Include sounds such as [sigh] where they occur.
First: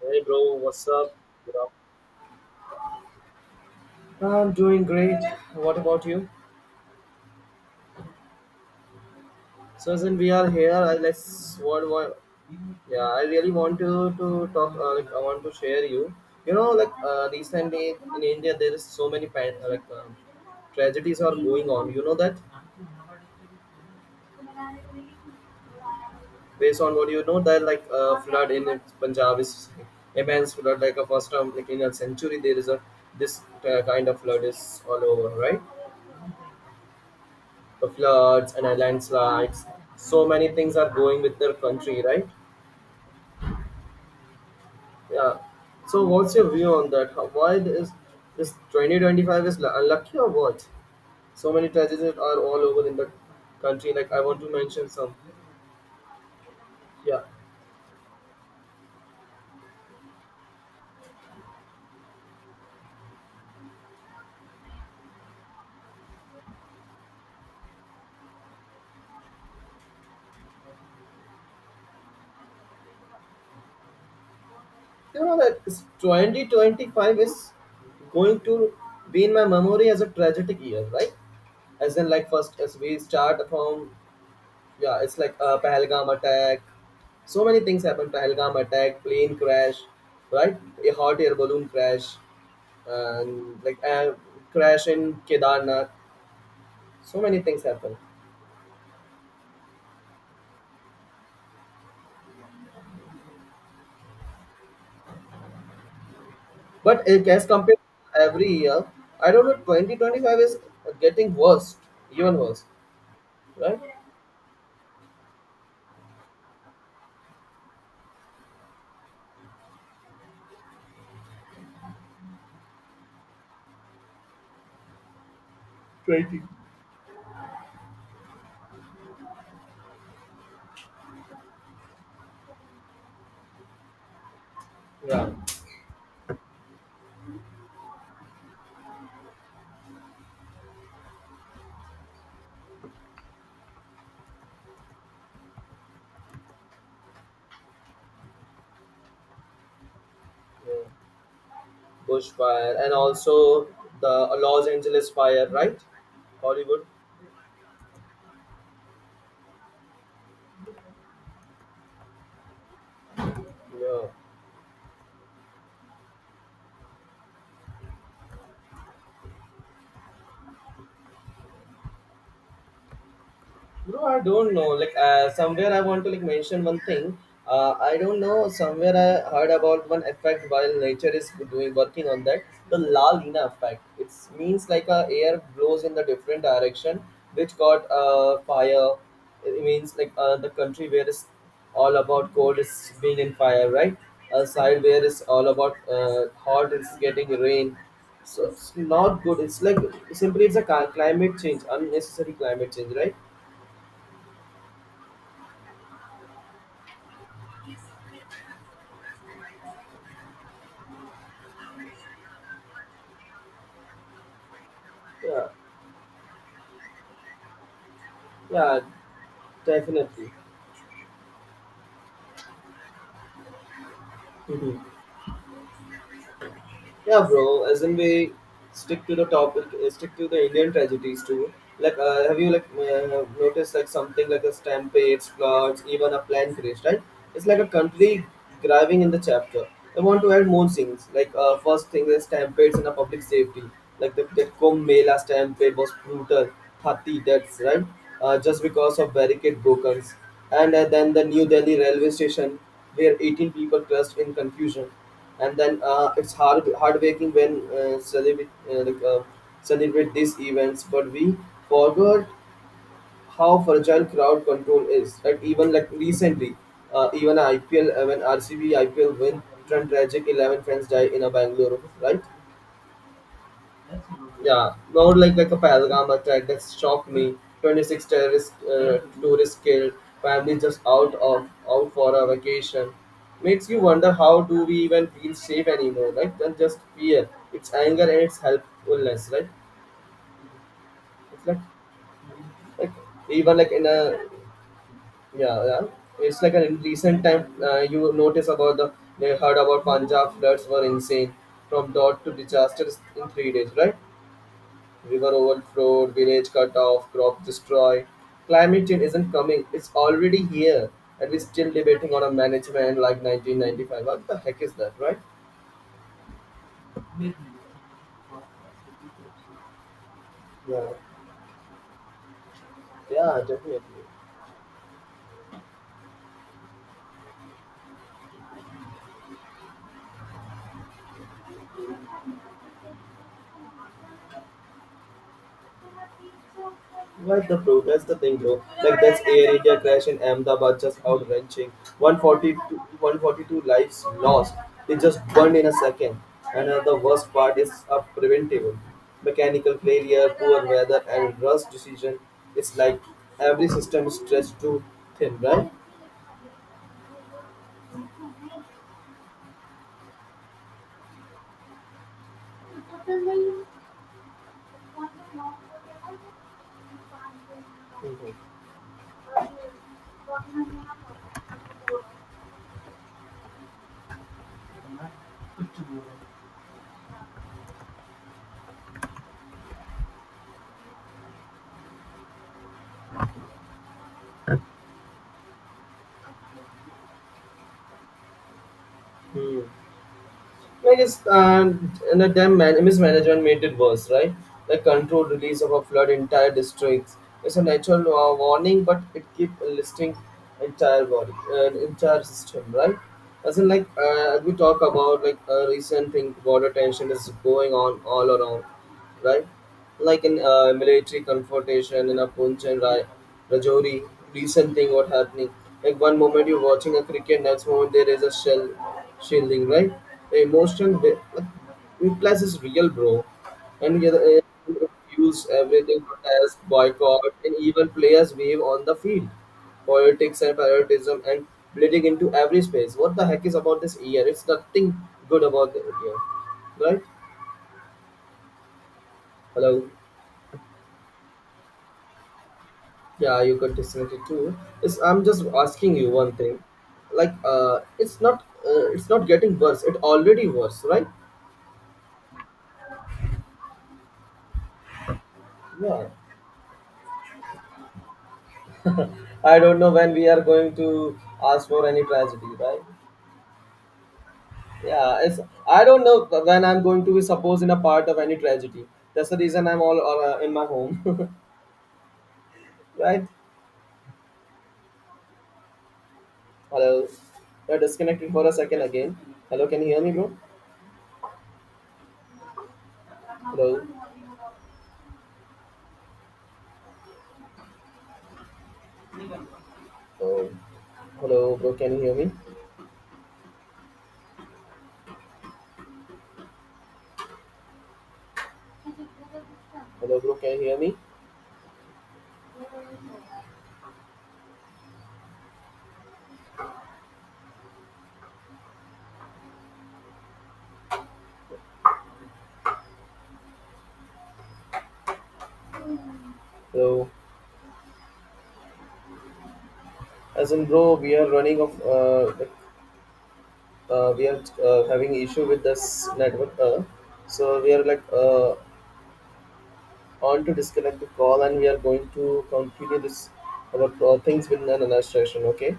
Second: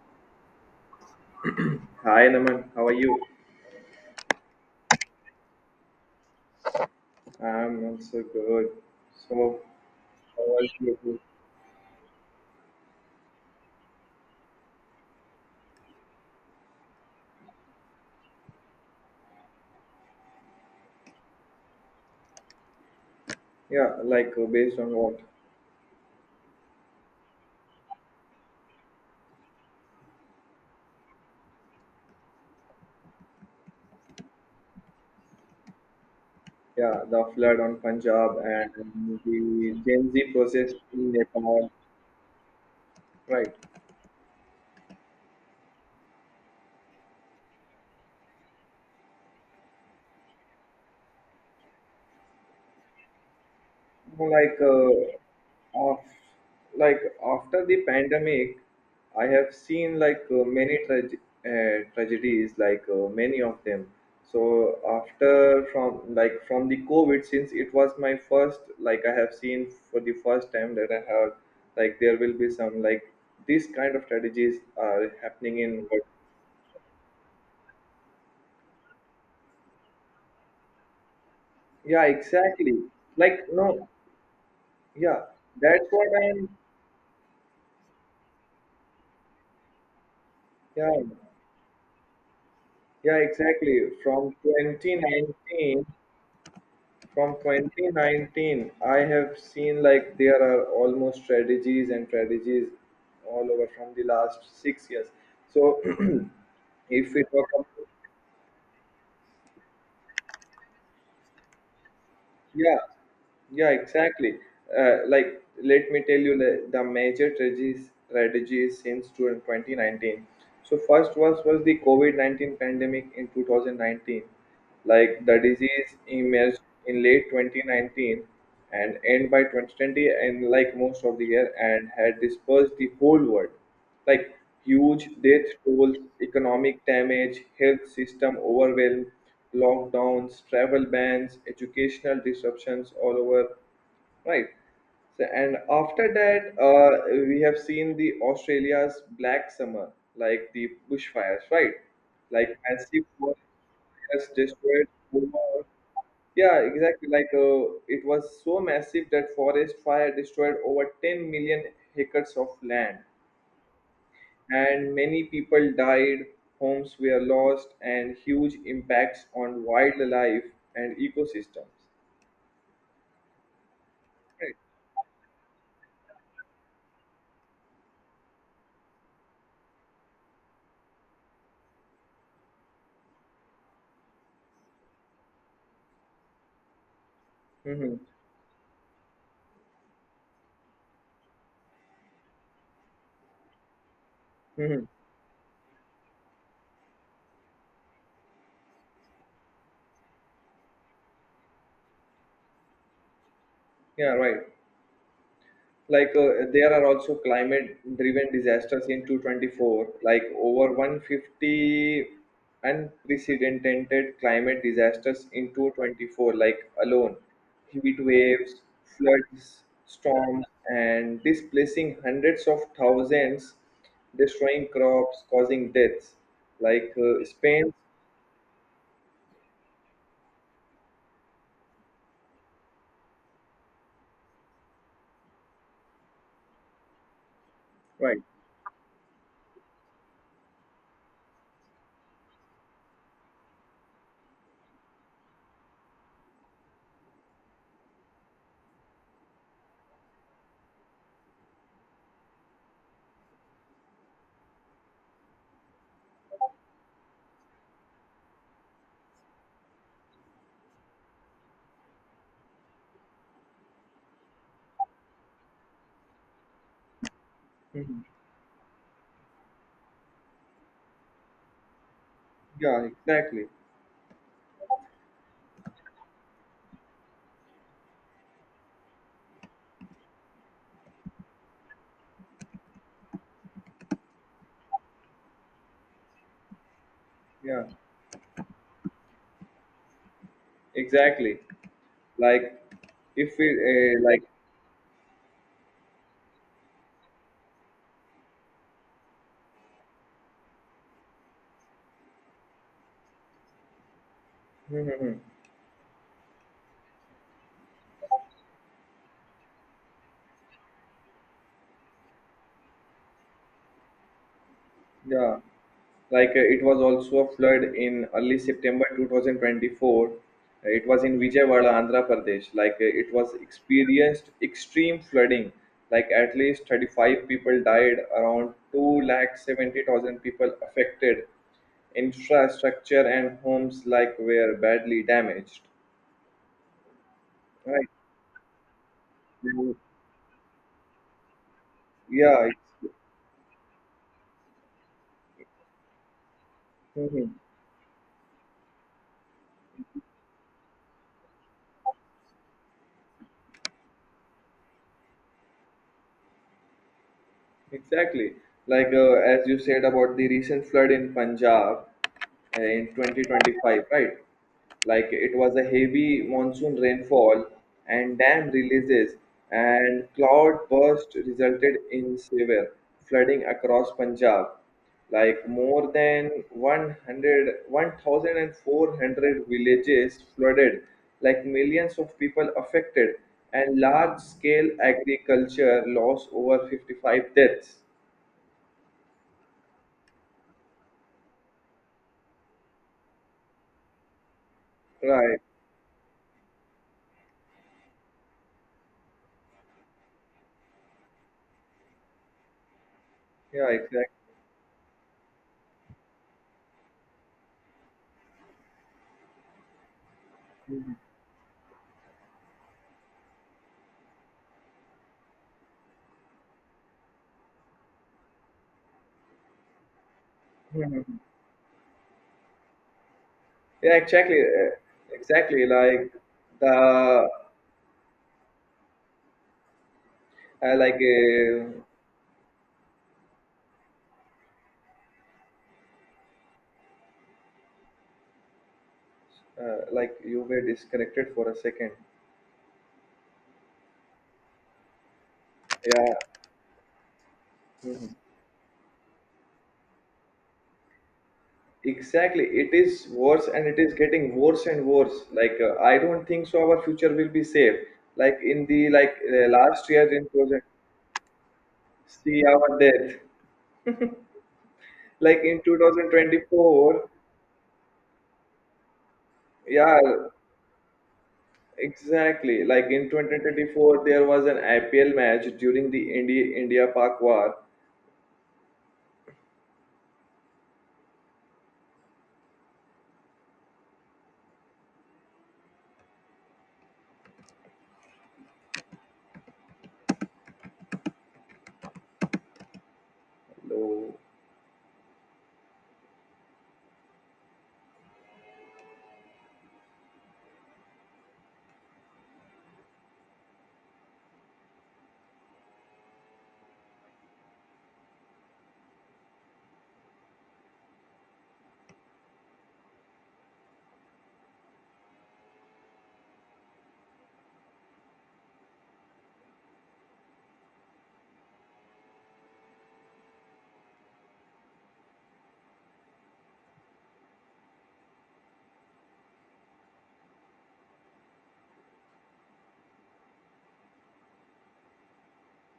Hey bro, what's up? Good up? Hi, Naman. How are you? I'm doing great. What about you? I'm also good. So, So since we how are was here, I your- let's what yeah, I really want to talk. Like I want to share you. You know, like Recently in India, there is so many pan, like tragedies are going on. You know that yeah, like based on what? based on what you know that like flood in Punjab is immense flood. Like a first time like in a century, there is a this kind of flood is all over, right? Yeah, the flood on The Punjab floods and and landslides. the Gen Z So many process things are in going with their Nepal, country, right? right? Yeah. So what's your view on that? How, why is this 2025 is unlucky or what? So many tragedies are all over in the country. Like I want to Like mention some. of like Yeah. after the pandemic, I have seen, like many tragedies, like many of them. So after from like from the COVID, since it was my first, like I have seen for the first time that I heard like there will be some, like these kind of strategies are happening in work. 2025 is going to be in my memory as a tragic year, right? As Yeah, in, like first, exactly. as we Like, start no. from yeah, it's Yeah, like a that's what Pahalgam I'm. attack. So many things happen: Pahalgam attack, plane crash, right? A Yeah. hot air balloon crash, Yeah, and like exactly. a From crash in 2019, Kedarnath. So many things from happen. 2019, I have seen like there are almost strategies and strategies all over from the last 6 years. So [clears throat] But if we it- as talk about. compared to every year, I don't know. 2025 is getting worse, even worse, Yeah, yeah, right? exactly. Like, let me tell you the major strategies since two 2019. So, first was the COVID 19 pandemic in 2019. Like, the disease Twenty. emerged in late 2019 and end by 2020, and like most of the year, and had dispersed the whole world, like huge Yeah, death tolls, economic damage, health system overwhelm, lockdowns, travel bans, educational disruptions all over, right? So, and after that, we have seen the Australia's black summer, like the yeah. bushfires, right? Like Bushfire and massive forest also fires the Los destroyed Angeles fire, over. right? Yeah, Hollywood. exactly. Like it was so massive that forest fire destroyed over 10 million acres of land, Yeah. and many people died, homes were lost, and huge impacts on wildlife and ecosystems. Bro, I don't know. Somewhere, I want to like mention one thing. I don't know. Somewhere I heard about one effect while nature is doing working on that. The La Nina effect. It means like a air blows in the different direction, which Right. got Hmm. Fire. It means like the country where it's all about cold is being in fire, right? A side Hmm. where it's all about hot is getting rain. So it's not good. It's like simply it's a climate change, unnecessary climate change, right? Yeah, right. Like there are also climate driven disasters in 224, like over 150 unprecedented climate disasters Yeah, in 224, like alone, heat waves, yeah, floods, definitely. storms, and displacing hundreds of thousands, destroying [laughs] crops, causing deaths, like Yeah, bro. Spain, As in, we stick to the topic, stick to the Indian tragedies too. Have you noticed like something like a stampede, floods, even a plane crash? Right? It's like a right. country driving in the chapter. I want to add more things. First thing is stampedes in a public safety. Like the that Kumbh Mela stampede was brutal, 30 deaths, right? Just because of barricade broken, and then the New Delhi railway station where 18 people crushed in confusion, and then it's hard heartbreaking when celebrate these events, but we forgot how fragile crowd control is. Like even like recently even IPL, Mhm. When RCB IPL win Trent tragic 11 fans die in a Bangalore, right? Yeah, exactly. Yeah, more like a Pahalgam attack that shocked me. 26 terrorist tourists killed. Families just out for a vacation. Makes you wonder how do we even feel safe anymore, right? Than just fear. Yeah, It's anger and it's helpfulness, right? exactly. It's Like, like if we even like in a like [laughs] yeah, yeah. It's like in recent time you notice about the they heard about Punjab floods were insane from dot to disaster in 3 days, right? Mhm, mhm. River overflowed, village cut off, crop destroyed. Climate change isn't coming, it's already here. And we're still debating on a management like 1995. What the heck is that, right? Yeah, like it was also a flood in early September 2024. Yeah. It was in Vijayawada, Andhra Pradesh. Like it was Yeah, definitely. experienced extreme flooding. Like, at least 35 people died, around 2,70,000 people affected. Infrastructure and homes, like, were badly damaged. What the Right. protest? The thing, bro. Like that's Air India crash in Ahmedabad, just out wrenching. Yeah. 142, 142 lives lost. They just burned in a second. And the worst Mhm. part is preventable. Mechanical failure, poor weather, and rush decision. It's like every system is stretched too thin, right? Exactly. Like as you said about the recent flood in Punjab, in 2025, right? Like it was a heavy monsoon rainfall and Mhm. dam releases and cloud burst resulted in severe flooding across Punjab, like more than 100, 1,400 villages flooded, like millions of people affected and large scale agriculture loss, over 55 deaths, Hmm. I guess and the damn man, mismanagement made it worse, right? Like controlled right. release of a flood entire districts. It's a natural warning, but it keep listing entire body, entire system, right? As in, Yeah, exactly. We talk about, like a recent thing, border tension is going on all around, right? Like in Mhm. military confrontation in a Rajouri, recent thing what happening. Like one moment you're watching a cricket, next moment there is a shell shielding, right? The emotion be- Mhm. like, implies is real, bro. Yeah, And we exactly. Uh, use exactly everything like as boycott the and even players wave on the field. Politics and uh, like patriotism and uh, bleeding into every space. What the heck is about this year? It's nothing good about the year, right? Hello. like you were disconnected for a second. Yeah, you got disconnected too. It's, I'm just asking you Yeah. one thing. Mhm. It's not, it's not getting worse. It already worse, right? Exactly, it is worse and it is getting worse and worse. Like I Yeah. don't think so our future will be safe. Like in the, like I don't last know year when in we are 2000, going to ask for any see tragedy, our right? death. Yeah. Like It's. in I don't know when I'm going 2024, to be supposed in a part of any tragedy. That's the reason I'm all yeah, in my home. [laughs] exactly. Like in Right? 2024, there was an IPL match during the India Hello. Pak war. You're disconnected for a second again. Hello, can you hear me, bro? Hello. Oh. Hello, bro. Can you hear me? No. Hello, bro. Can you hear me? Hello. As in, bro, we are running of we are having issue with this network, so we are on to disconnect the call, and we are going to continue this our things with another session, okay?